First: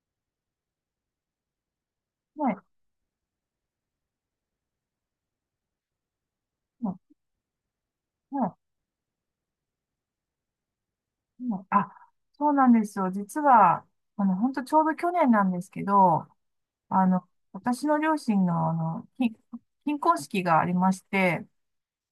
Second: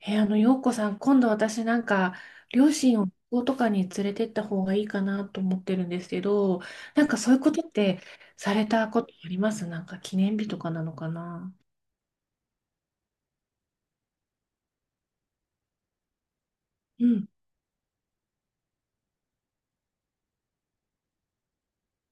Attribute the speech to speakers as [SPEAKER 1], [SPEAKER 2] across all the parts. [SPEAKER 1] え、あの、洋子さん、今度私
[SPEAKER 2] はい、
[SPEAKER 1] 両親を旅行とかに連れてった方がいいかなと思ってるんですけど、
[SPEAKER 2] はい、
[SPEAKER 1] そういうことって
[SPEAKER 2] は
[SPEAKER 1] されたことあります？なんか記念日とかなのか
[SPEAKER 2] い、
[SPEAKER 1] な？
[SPEAKER 2] はいあ、そうなんですよ。実は、本当ちょうど去年なんですけど、あ
[SPEAKER 1] う
[SPEAKER 2] の、
[SPEAKER 1] ん。
[SPEAKER 2] 私の両親の、金婚式がありまして、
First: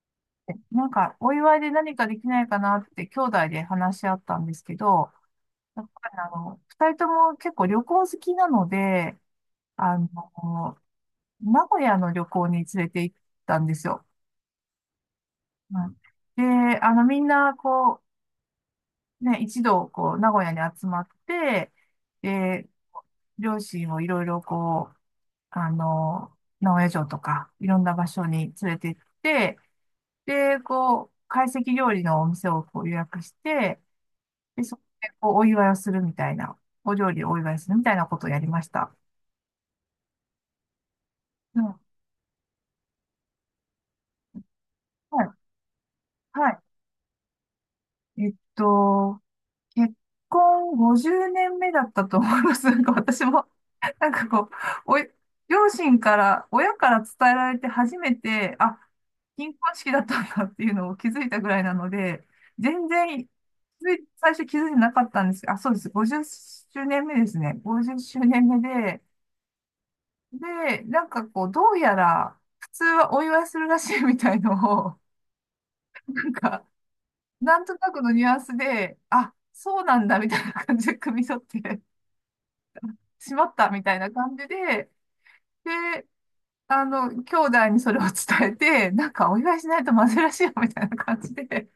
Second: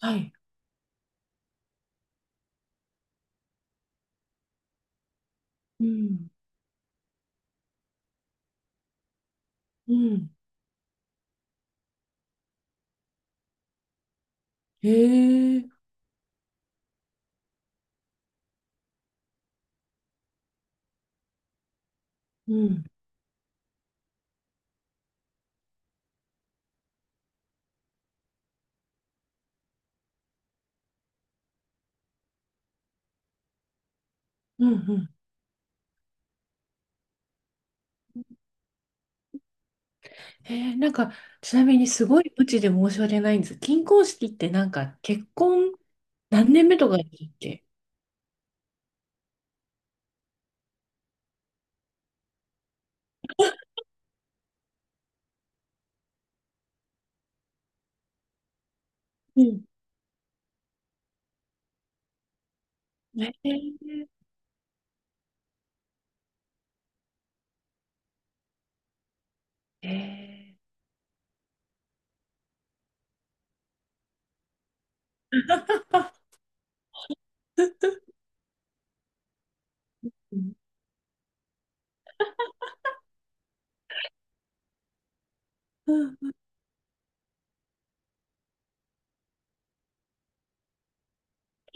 [SPEAKER 1] はい。
[SPEAKER 2] なんか、お祝いで何かできないかなって、兄弟で話し合ったんですけど、や
[SPEAKER 1] う
[SPEAKER 2] っぱり
[SPEAKER 1] ん。
[SPEAKER 2] 二人とも結構旅行好きなので、
[SPEAKER 1] う
[SPEAKER 2] あ
[SPEAKER 1] ん。
[SPEAKER 2] の、名古屋の旅行に連れて行ったんですよ。
[SPEAKER 1] へえ。
[SPEAKER 2] うん。で、みんな、こう、ね、一度、こう、名古屋に集まって、
[SPEAKER 1] う
[SPEAKER 2] で、
[SPEAKER 1] ん。
[SPEAKER 2] 両親をいろいろ、こう、名古屋城とか、いろんな場所に連れて行って、で、こう、懐石料理のお店をこう予約して、で、
[SPEAKER 1] うんう
[SPEAKER 2] そこで、
[SPEAKER 1] ん。
[SPEAKER 2] こう、お祝いをするみたいな、お料理をお祝いするみたいなことをやりました。
[SPEAKER 1] えー、なんか、ち
[SPEAKER 2] うん。
[SPEAKER 1] なみ
[SPEAKER 2] は
[SPEAKER 1] にすごい無知で申し訳ないんです。金婚式ってなんか結
[SPEAKER 2] い。
[SPEAKER 1] 婚何
[SPEAKER 2] は
[SPEAKER 1] 年目とかだっけ？
[SPEAKER 2] い。結婚50年目だったと思います。なんか私も、なんかこう、おい、両親から、親から伝えられて初めて、あ、
[SPEAKER 1] う
[SPEAKER 2] 金
[SPEAKER 1] ん。
[SPEAKER 2] 婚式だったんだっていうのを気づいたぐらいなので、全然、
[SPEAKER 1] え
[SPEAKER 2] つい
[SPEAKER 1] ー、
[SPEAKER 2] 最初気づいてなかったんですけど、あ、そうです。50周年目ですね。50周年目で、
[SPEAKER 1] え
[SPEAKER 2] なんかこう、どうやら、普通はお祝いするらしいみたいのを、
[SPEAKER 1] ー。
[SPEAKER 2] なん か、なんとなくのニュアンスで、あ、そうなんだみたいな
[SPEAKER 1] う
[SPEAKER 2] 感じで汲み取って、しまったみたいな感じで、で、
[SPEAKER 1] ん。
[SPEAKER 2] 兄弟にそれを伝えて、なんかお祝いしないとまずいらしいよみたいな感じで、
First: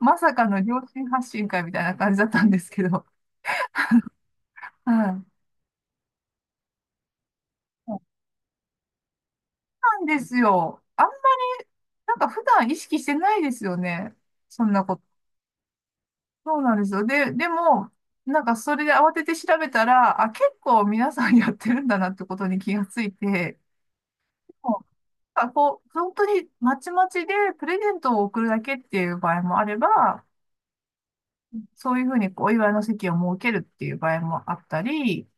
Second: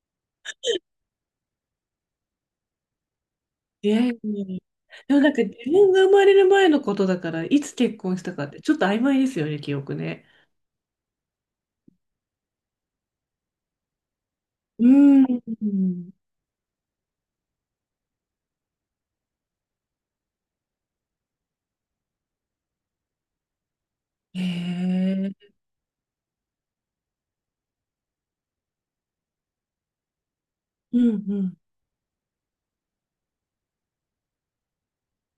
[SPEAKER 2] まさかの両親発信会みたいな感じだったんですけど、
[SPEAKER 1] いやいやいや。
[SPEAKER 2] は
[SPEAKER 1] でも
[SPEAKER 2] い。
[SPEAKER 1] なんか自分が生まれる前のことだから、いつ
[SPEAKER 2] そ
[SPEAKER 1] 結
[SPEAKER 2] う
[SPEAKER 1] 婚したかってちょっと曖昧ですよね、記憶
[SPEAKER 2] なんで
[SPEAKER 1] ね。
[SPEAKER 2] すよ。なんか普段意識してないですよね。そん
[SPEAKER 1] う
[SPEAKER 2] なこと。
[SPEAKER 1] ーん。
[SPEAKER 2] そうなんですよ。でも、なんかそれで慌てて調べたら、あ、結構皆さんやってるんだなってことに気がついて、
[SPEAKER 1] へ
[SPEAKER 2] もうなん
[SPEAKER 1] え。
[SPEAKER 2] かこう、本当にまちまちでプレゼントを送るだけっていう場合もあれば、
[SPEAKER 1] うんうん。
[SPEAKER 2] そういうふうにお祝いの席を設けるっていう場合もあったり、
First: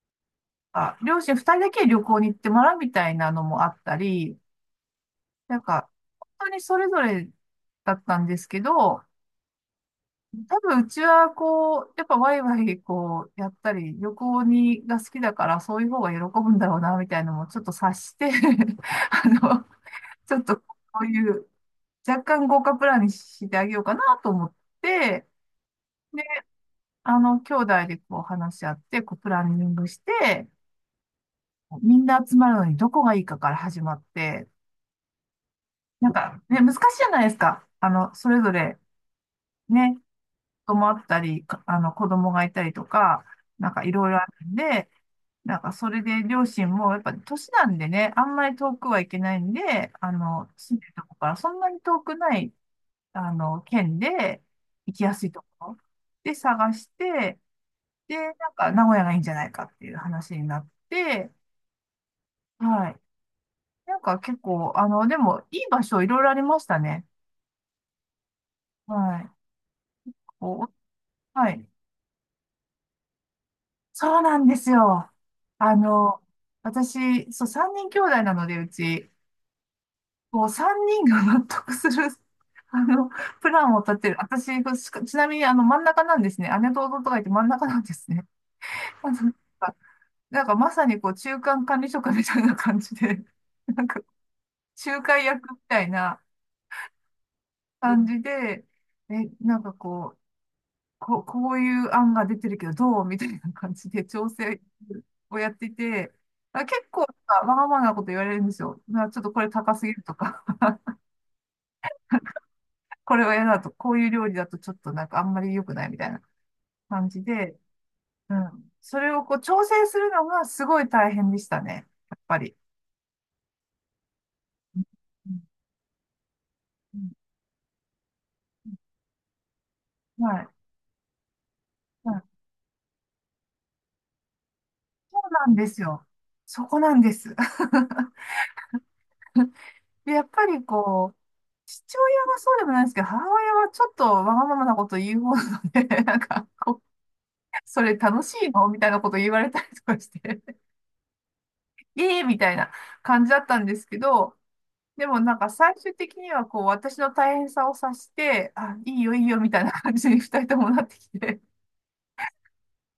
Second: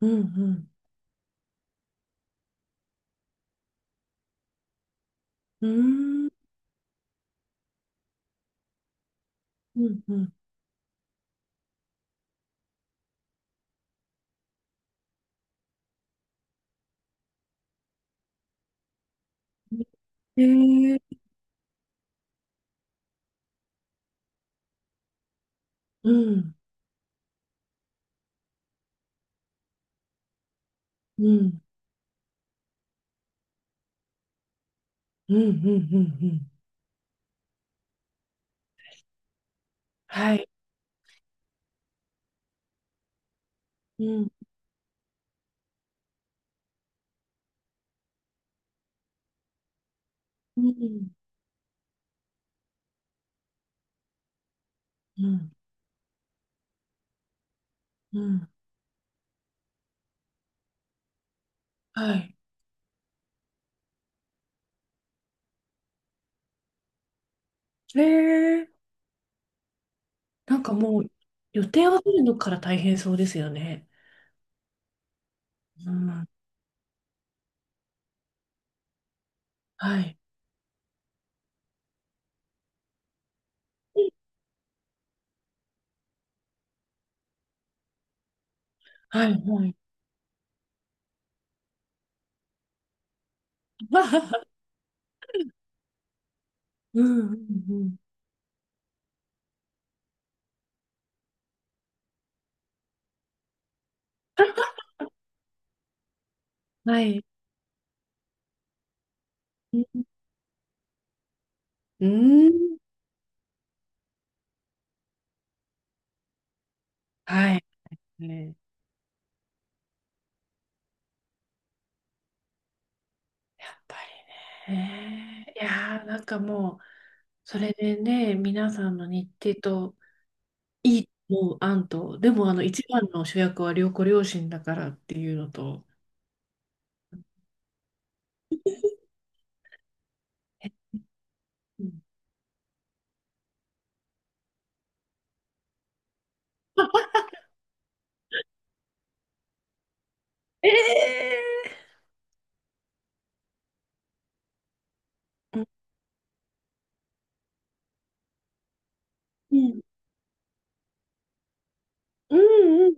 [SPEAKER 1] うんうん。
[SPEAKER 2] あ、両親二人だけ旅行に行ってもらうみたいなのもあったり、なん
[SPEAKER 1] う
[SPEAKER 2] か、
[SPEAKER 1] ーん。
[SPEAKER 2] 本当にそれぞれだったんですけど、
[SPEAKER 1] うんうん。
[SPEAKER 2] 多分うちはこう、やっぱワイワイこうやったり、旅行にが好きだからそういう方が喜ぶんだろうな、みたいなのもちょっと察して あの、ちょ
[SPEAKER 1] へ
[SPEAKER 2] っとこ
[SPEAKER 1] え。
[SPEAKER 2] ういう若干豪華プランにしてあげようかなと思って、で
[SPEAKER 1] うん。
[SPEAKER 2] 兄弟でこう話し合って、こうプランニングして、
[SPEAKER 1] うん。
[SPEAKER 2] みんな集まるのにどこがいいかから始まって、
[SPEAKER 1] うんうんうん
[SPEAKER 2] なん
[SPEAKER 1] う
[SPEAKER 2] か
[SPEAKER 1] ん。
[SPEAKER 2] ね、難しいじゃないですか。それぞれね、
[SPEAKER 1] はい。
[SPEAKER 2] 子供あったり、かあの、子供がいたりとか、なんかい
[SPEAKER 1] う
[SPEAKER 2] ろいろあ
[SPEAKER 1] ん。
[SPEAKER 2] るんで、なんかそれで両親もやっぱ年なんでね、あんまり遠くはいけないんで、
[SPEAKER 1] うん
[SPEAKER 2] 住んで
[SPEAKER 1] う
[SPEAKER 2] ると
[SPEAKER 1] ん
[SPEAKER 2] こからそんなに遠くない、県で行きやすいところで探して、で、
[SPEAKER 1] うん。
[SPEAKER 2] なんか、名古屋がいいんじゃないかっていう話になって、
[SPEAKER 1] はい。
[SPEAKER 2] はい。なんか結構、でも、いい場所いろいろありましたね。
[SPEAKER 1] へえ。
[SPEAKER 2] はい。
[SPEAKER 1] なん
[SPEAKER 2] こ
[SPEAKER 1] かもう
[SPEAKER 2] う、は
[SPEAKER 1] 予
[SPEAKER 2] い。
[SPEAKER 1] 定を取るのから大変そうですよね。
[SPEAKER 2] そうなんですよ。あ
[SPEAKER 1] う
[SPEAKER 2] の、
[SPEAKER 1] ん。
[SPEAKER 2] 私、そう、3人兄弟なので、うち、
[SPEAKER 1] はい。
[SPEAKER 2] こう、3人が納得する、あの、プランを立てる。私、ちなみに、真ん中なんですね。姉と弟がいて真ん中なんですね。あの、
[SPEAKER 1] は
[SPEAKER 2] な
[SPEAKER 1] い
[SPEAKER 2] ん
[SPEAKER 1] は
[SPEAKER 2] か、
[SPEAKER 1] い。
[SPEAKER 2] なんか、まさに、こう、中間管理職みたいな感じで、なんか、仲介役みたいな、
[SPEAKER 1] うんうんうん。
[SPEAKER 2] 感じで、え、なんかこう、こういう案が出てるけど、どうみたいな感じで調整をやっていて、あ、結構
[SPEAKER 1] は
[SPEAKER 2] なん
[SPEAKER 1] い。
[SPEAKER 2] かわがままなこと言われるんですよ。ちょっとこれ高
[SPEAKER 1] う
[SPEAKER 2] すぎる
[SPEAKER 1] ん。
[SPEAKER 2] とか、
[SPEAKER 1] うん
[SPEAKER 2] これは嫌だと、こういう料理だとちょっとなんかあんまり良くないみたいな感じで、
[SPEAKER 1] はい。
[SPEAKER 2] う
[SPEAKER 1] ね。
[SPEAKER 2] ん。それをこう調整するのがすごい大変でしたね。やっぱり。
[SPEAKER 1] やっぱり
[SPEAKER 2] うん
[SPEAKER 1] ね。いやー、なんかもう、
[SPEAKER 2] うん。
[SPEAKER 1] それでね、皆さんの日程と、
[SPEAKER 2] はい。
[SPEAKER 1] いいと思う案
[SPEAKER 2] う
[SPEAKER 1] と、
[SPEAKER 2] ん。
[SPEAKER 1] でも、一番の主役は良子両親だからって
[SPEAKER 2] そう
[SPEAKER 1] いうの
[SPEAKER 2] なんです
[SPEAKER 1] と、
[SPEAKER 2] よ。そこなんです。で、やっぱり
[SPEAKER 1] え、
[SPEAKER 2] こう、
[SPEAKER 1] う
[SPEAKER 2] 父
[SPEAKER 1] ん。
[SPEAKER 2] 親がそうでもないですけど、母親はちょっとわがままなこと言う方なので、なんか、こう、それ楽しいのみたいなこと言われたりとかして、
[SPEAKER 1] え
[SPEAKER 2] ええみたいな感じだったんですけど、でもなんか
[SPEAKER 1] ー、
[SPEAKER 2] 最終的にはこう、私の大変さを察して、あ、いいよいいよみ
[SPEAKER 1] う
[SPEAKER 2] たいな
[SPEAKER 1] ん、
[SPEAKER 2] 感じに 二人ともなってきて、
[SPEAKER 1] うんうん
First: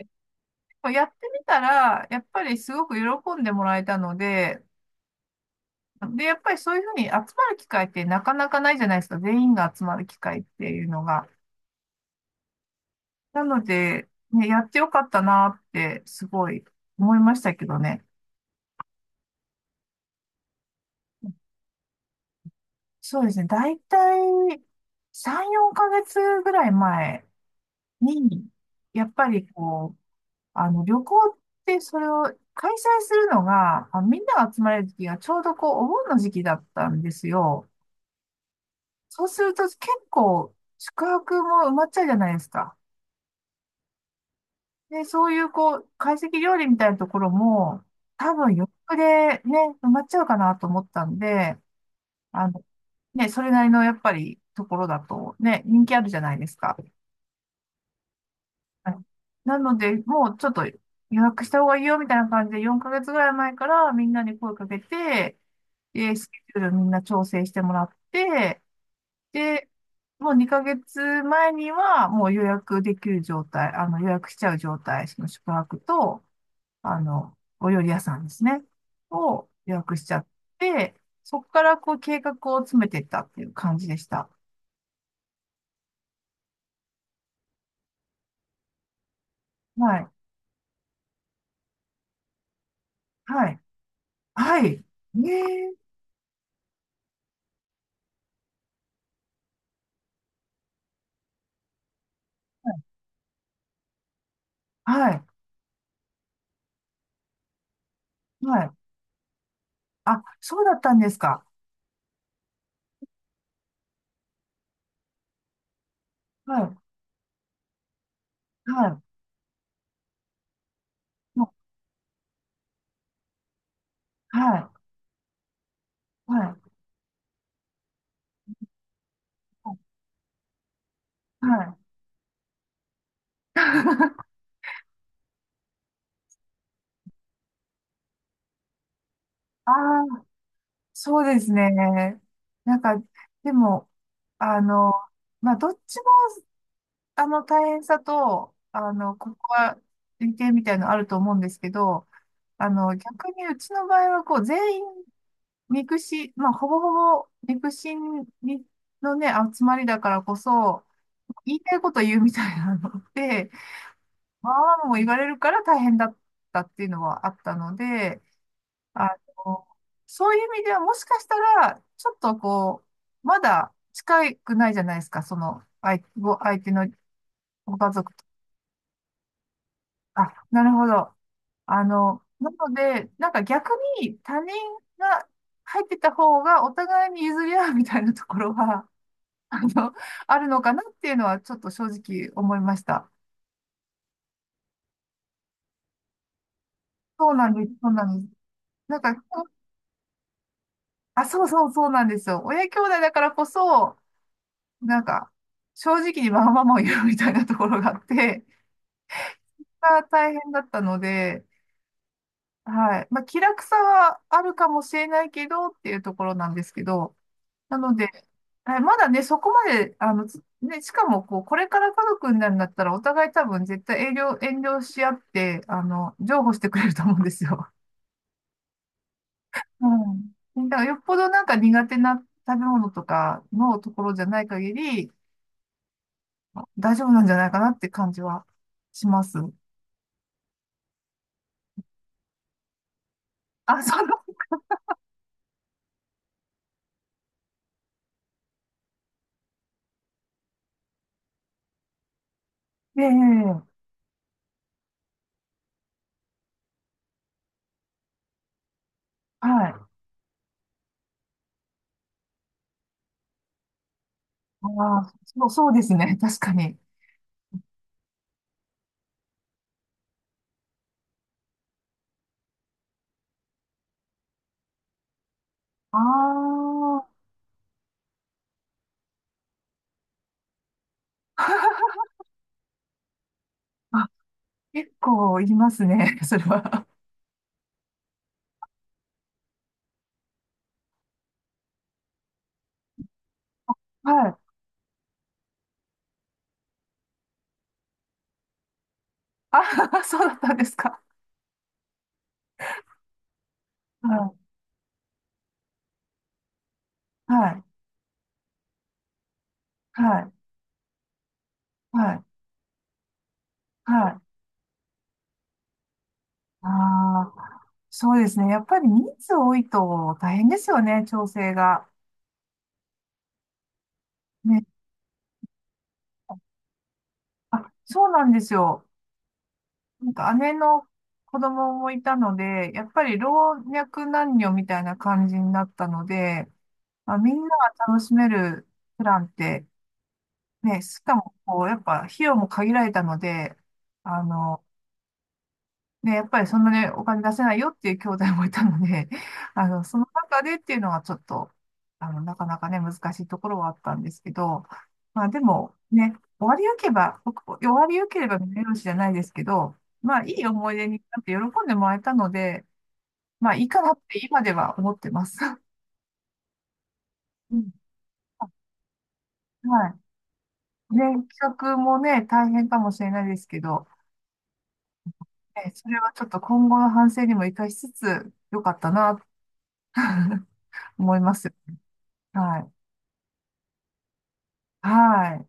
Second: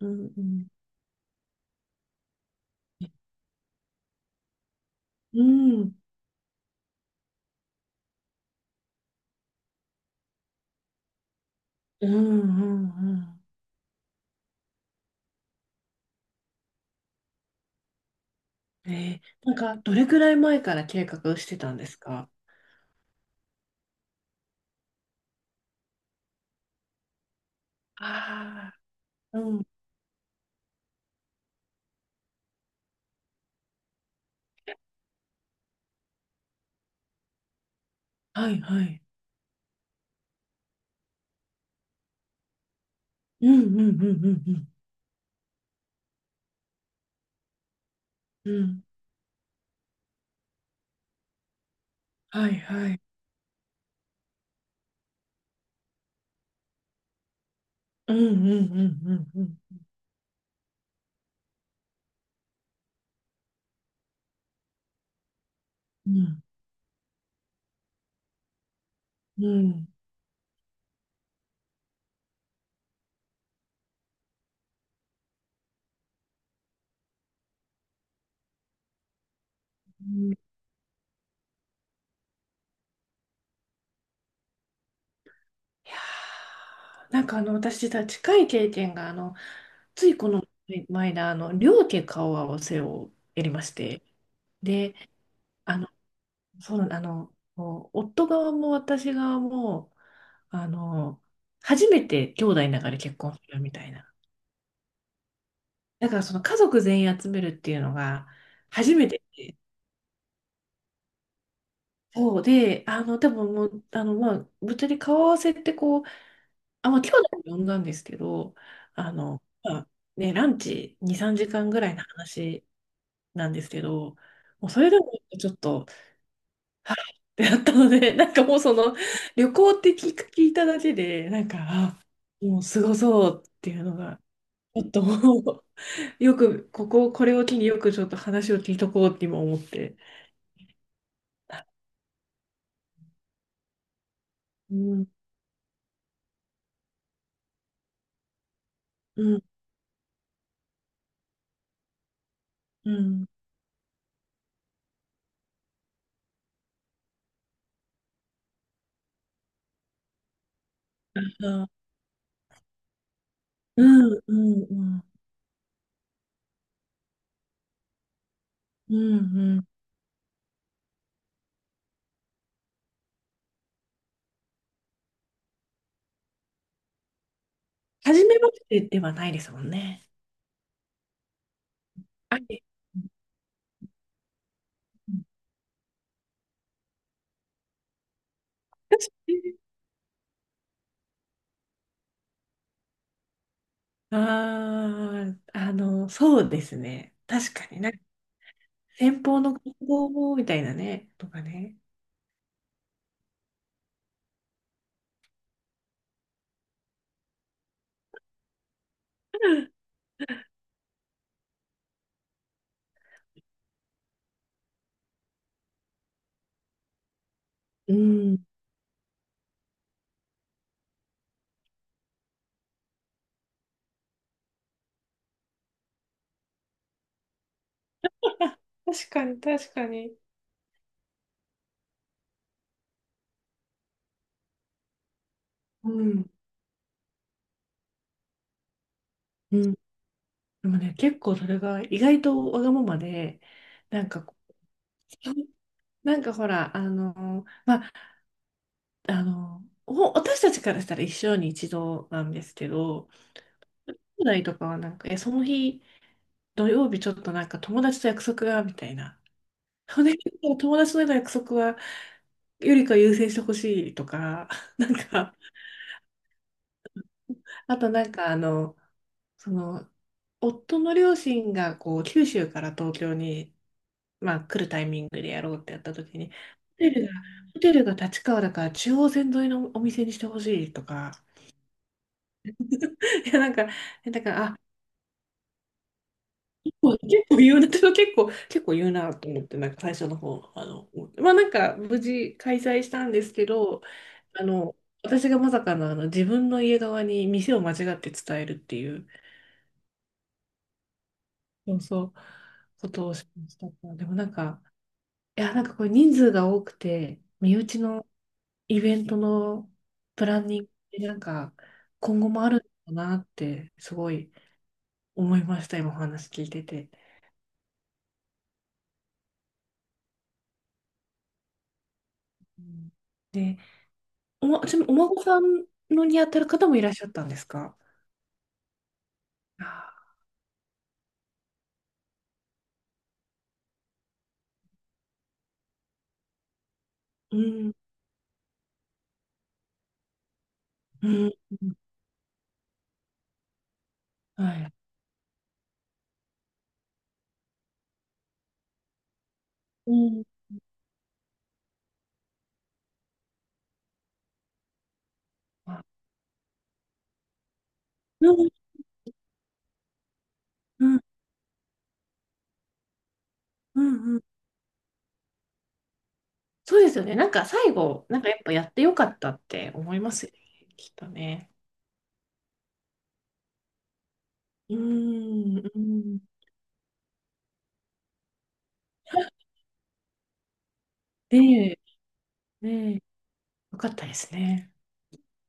[SPEAKER 1] うんうんうんうん。
[SPEAKER 2] やってみたら、やっぱりすごく喜んでもらえたので、
[SPEAKER 1] うん
[SPEAKER 2] で、やっぱりそういうふうに集まる機会ってなかなかないじゃないですか。全員が集まる機会っていうのが。
[SPEAKER 1] うんう
[SPEAKER 2] な
[SPEAKER 1] ん
[SPEAKER 2] ので、ね、やってよかったなって、すごい思いましたけどね。
[SPEAKER 1] うん。どれくらい前から計画してたんですか？
[SPEAKER 2] そうですね。だいたい3、4ヶ月ぐらい前に、
[SPEAKER 1] あ
[SPEAKER 2] やっぱ
[SPEAKER 1] あー。
[SPEAKER 2] り
[SPEAKER 1] うん。
[SPEAKER 2] こう、旅行ってそれを開催するのが、あ、みんなが集まれる時がちょうどこう、お盆の時期だったんですよ。
[SPEAKER 1] はいはい。
[SPEAKER 2] そうすると結構宿泊も埋まっちゃうじゃないですか。
[SPEAKER 1] うんうんうんうん
[SPEAKER 2] で、そういうこう、懐石料理みたいなところも、多
[SPEAKER 1] う
[SPEAKER 2] 分
[SPEAKER 1] ん。う
[SPEAKER 2] 予
[SPEAKER 1] ん。
[SPEAKER 2] 約でね、埋まっちゃうかなと思ったんで、あ
[SPEAKER 1] はい
[SPEAKER 2] の、
[SPEAKER 1] はい。
[SPEAKER 2] ね、それなりのやっぱりところだとね、人気あるじゃないですか。
[SPEAKER 1] うんうんう
[SPEAKER 2] はい。
[SPEAKER 1] んうんう
[SPEAKER 2] なの
[SPEAKER 1] ん。
[SPEAKER 2] で、もうちょっと予約した方がいいよみたいな感じで4ヶ月ぐらい前からみんなに声かけて、
[SPEAKER 1] う
[SPEAKER 2] で、ス
[SPEAKER 1] ん。
[SPEAKER 2] ケジュールみんな調整してもらって、
[SPEAKER 1] う
[SPEAKER 2] で、
[SPEAKER 1] ん。
[SPEAKER 2] もう2ヶ月前にはもう予約できる状態、あの予約しちゃう状態、その宿泊と、あの、お料理屋さんですね、を予約し
[SPEAKER 1] う
[SPEAKER 2] ちゃっ
[SPEAKER 1] ん。い
[SPEAKER 2] て、そこからこう計画を詰めていったっていう感じでした。
[SPEAKER 1] やー、私実は近い経験が、
[SPEAKER 2] はい。
[SPEAKER 1] ついこの前だ、両家顔合わせをや
[SPEAKER 2] は
[SPEAKER 1] り
[SPEAKER 2] い。
[SPEAKER 1] まして。
[SPEAKER 2] はい。
[SPEAKER 1] で、
[SPEAKER 2] ね
[SPEAKER 1] あの、
[SPEAKER 2] え。
[SPEAKER 1] そう、こう夫側も私側も、あの、初めて兄弟の中で結婚するみたいな。
[SPEAKER 2] はい。
[SPEAKER 1] だからその家族全員集めるっていうのが、
[SPEAKER 2] はい。
[SPEAKER 1] 初めて。
[SPEAKER 2] あ、そうだったんですか。
[SPEAKER 1] そうで、多分もう、まあ、ぶっちゃけ顔合わせってこう、
[SPEAKER 2] はい。
[SPEAKER 1] あ、まあ、兄弟を呼んだんですけど、
[SPEAKER 2] は
[SPEAKER 1] まあ、ね、ランチ2、3
[SPEAKER 2] い。も
[SPEAKER 1] 時間ぐらいの話なんですけど、
[SPEAKER 2] う、は
[SPEAKER 1] もう
[SPEAKER 2] い。
[SPEAKER 1] それでもちょっと、
[SPEAKER 2] はい。
[SPEAKER 1] はいってなったので、なんかもうその、旅行って聞く、聞いただけで、な
[SPEAKER 2] は
[SPEAKER 1] んか、
[SPEAKER 2] い。
[SPEAKER 1] あ、もうすごそうっていうのが、ちょっともう、よく、ここ、これを機によくちょっと話を聞いとこうって今思っ
[SPEAKER 2] あ
[SPEAKER 1] て。
[SPEAKER 2] あ、そうですね。なんか、でも、あ
[SPEAKER 1] う
[SPEAKER 2] の、
[SPEAKER 1] ん、
[SPEAKER 2] まあ、どっちも、大変さと、
[SPEAKER 1] う
[SPEAKER 2] こ
[SPEAKER 1] ん、
[SPEAKER 2] こは、利点みたいなのあると思うんですけど、
[SPEAKER 1] うん、
[SPEAKER 2] 逆にうちの場合は、こう、全員ミクシィ、まあ、ほぼほぼミクシにのね、集まりだからこそ、言い
[SPEAKER 1] あ、
[SPEAKER 2] たいこと言うみたいなので、
[SPEAKER 1] うん、う
[SPEAKER 2] まあ
[SPEAKER 1] ん、
[SPEAKER 2] ま
[SPEAKER 1] う
[SPEAKER 2] あも言わ
[SPEAKER 1] ん。
[SPEAKER 2] れるから大変だったっていうのはあったので、
[SPEAKER 1] うん
[SPEAKER 2] あ
[SPEAKER 1] う
[SPEAKER 2] の、
[SPEAKER 1] ん。
[SPEAKER 2] そういう意味ではもしかしたら、ちょっとこう、まだ近くないじゃないですか、その、相手のご家族と。
[SPEAKER 1] 初めましてではないですもんね。
[SPEAKER 2] あ、なるほど。
[SPEAKER 1] は
[SPEAKER 2] な
[SPEAKER 1] い。
[SPEAKER 2] ので、なんか逆に他人
[SPEAKER 1] うん。
[SPEAKER 2] が入ってた方がお互いに譲り合うみたいなところは、
[SPEAKER 1] 確かに。
[SPEAKER 2] あのあるのかなっていうのはちょっと正直思いました。
[SPEAKER 1] ああ、そうですね。
[SPEAKER 2] そうなん
[SPEAKER 1] 確
[SPEAKER 2] で
[SPEAKER 1] か
[SPEAKER 2] す、
[SPEAKER 1] に、
[SPEAKER 2] そ
[SPEAKER 1] な
[SPEAKER 2] う
[SPEAKER 1] んか、
[SPEAKER 2] なんです。なんか、
[SPEAKER 1] 先方の活動みたいなね、
[SPEAKER 2] あ、
[SPEAKER 1] とか
[SPEAKER 2] そうそう、
[SPEAKER 1] ね。
[SPEAKER 2] そうなんですよ。親兄弟だからこそ、なんか、正直にわがままを言うみたいなところがあって、が大変だったので、はい。まあ、気楽さはあるかもしれないけどっていうところなんですけど、な
[SPEAKER 1] う
[SPEAKER 2] ので、
[SPEAKER 1] ん、
[SPEAKER 2] はい、まだね、そこまで、しかも、こう、これから家族になるんだったら、お互い多分絶対遠慮し合って、譲歩してくれると思うんですよ。
[SPEAKER 1] 確かに、確かに。
[SPEAKER 2] うん。だからよっぽどなんか苦手な食べ物とかのところじゃない限り、
[SPEAKER 1] うん、
[SPEAKER 2] 大丈夫なんじゃないかなって感じはします。
[SPEAKER 1] うん。でもね、結構それが意外とわがままで、
[SPEAKER 2] あ、そ
[SPEAKER 1] なんかこう、なんかほら、お私たちからしたら一生に一度なんですけ
[SPEAKER 2] う、え
[SPEAKER 1] ど、
[SPEAKER 2] え、
[SPEAKER 1] 兄弟とかはなんか、え、その日、土曜日ちょっとなんか友達と約束が、みたいな。
[SPEAKER 2] はい。
[SPEAKER 1] それ結構友達との約束は、よりか優先してほしいとか、なん
[SPEAKER 2] ああ、
[SPEAKER 1] か、
[SPEAKER 2] そう、そうですね。確かに。
[SPEAKER 1] あとなんかその、夫の両親がこう、九州から東京に、まあ、来るタイミングでやろうってやった時に、
[SPEAKER 2] あ
[SPEAKER 1] テル
[SPEAKER 2] あ、
[SPEAKER 1] が、ホテルが立川だから中央線沿いのお店にしてほしいとか、いやなんか、
[SPEAKER 2] あ、
[SPEAKER 1] なんか、あ、
[SPEAKER 2] 結構いりますね。それは。
[SPEAKER 1] そう結構言うな、で結構、結構言うなと思って、なんか最初の方、まあなんか無事開催したんですけど、
[SPEAKER 2] はい。
[SPEAKER 1] あの、私がまさかの、あの自分の家側に店を間違って伝えるっていう、
[SPEAKER 2] あ、そうだったんですか。
[SPEAKER 1] そうそう、ことをしました。でもなん
[SPEAKER 2] は
[SPEAKER 1] か、いや、なんかこれ人数が多くて、
[SPEAKER 2] い。は
[SPEAKER 1] 身
[SPEAKER 2] い。
[SPEAKER 1] 内のイベントの
[SPEAKER 2] は
[SPEAKER 1] プ
[SPEAKER 2] い。
[SPEAKER 1] ランニングってなんか、
[SPEAKER 2] は
[SPEAKER 1] 今
[SPEAKER 2] い。
[SPEAKER 1] 後もあるんだなって、す
[SPEAKER 2] は
[SPEAKER 1] ご
[SPEAKER 2] い。
[SPEAKER 1] い思いました、今お話聞いて
[SPEAKER 2] あ
[SPEAKER 1] て。
[SPEAKER 2] あ、そうですね。やっぱり人数多いと大変ですよね、調整が。
[SPEAKER 1] うん。で、おま、ち
[SPEAKER 2] ね。
[SPEAKER 1] なみにお孫さんのにあたる方もいらっしゃったんです
[SPEAKER 2] あ、
[SPEAKER 1] か？
[SPEAKER 2] そうなんですよ。
[SPEAKER 1] あ
[SPEAKER 2] なんか姉の子供もいたので、やっぱり老若男女みたいな感じになったので、まあ、みん
[SPEAKER 1] ー、う
[SPEAKER 2] な
[SPEAKER 1] ん、
[SPEAKER 2] が楽しめるプランって、ね、し
[SPEAKER 1] う
[SPEAKER 2] か
[SPEAKER 1] ん、
[SPEAKER 2] もこう、やっぱ費用も限られたので、あ
[SPEAKER 1] は
[SPEAKER 2] の、
[SPEAKER 1] い。
[SPEAKER 2] ね、やっぱりそんなね、お金出せないよっていう兄弟もいたので、
[SPEAKER 1] う
[SPEAKER 2] その
[SPEAKER 1] ん、
[SPEAKER 2] 中でっていうのはちょっと、なかなかね、難しいところはあったんですけど、まあでも
[SPEAKER 1] あ、
[SPEAKER 2] ね、終わりよけれ
[SPEAKER 1] う
[SPEAKER 2] ば
[SPEAKER 1] ん、
[SPEAKER 2] 見よしじゃないですけど、まあいい思い出
[SPEAKER 1] うん、
[SPEAKER 2] になって喜んでもらえたので、まあいい
[SPEAKER 1] う
[SPEAKER 2] かなっ
[SPEAKER 1] んう
[SPEAKER 2] て
[SPEAKER 1] ん。
[SPEAKER 2] 今では思ってます。
[SPEAKER 1] そうですよね。なんか
[SPEAKER 2] う
[SPEAKER 1] 最
[SPEAKER 2] ん。
[SPEAKER 1] 後、なんかやっぱやってよかったって
[SPEAKER 2] は
[SPEAKER 1] 思いますよね。き
[SPEAKER 2] い。
[SPEAKER 1] っ
[SPEAKER 2] ね、
[SPEAKER 1] とね。
[SPEAKER 2] 企画もね、大変かもしれないですけど、
[SPEAKER 1] うん、
[SPEAKER 2] ね、
[SPEAKER 1] う
[SPEAKER 2] それは
[SPEAKER 1] ん。
[SPEAKER 2] ちょっと今後の反省にも生かしつつ、良かったな、思います。
[SPEAKER 1] で、
[SPEAKER 2] はい。
[SPEAKER 1] ね、よかったですね。
[SPEAKER 2] はい。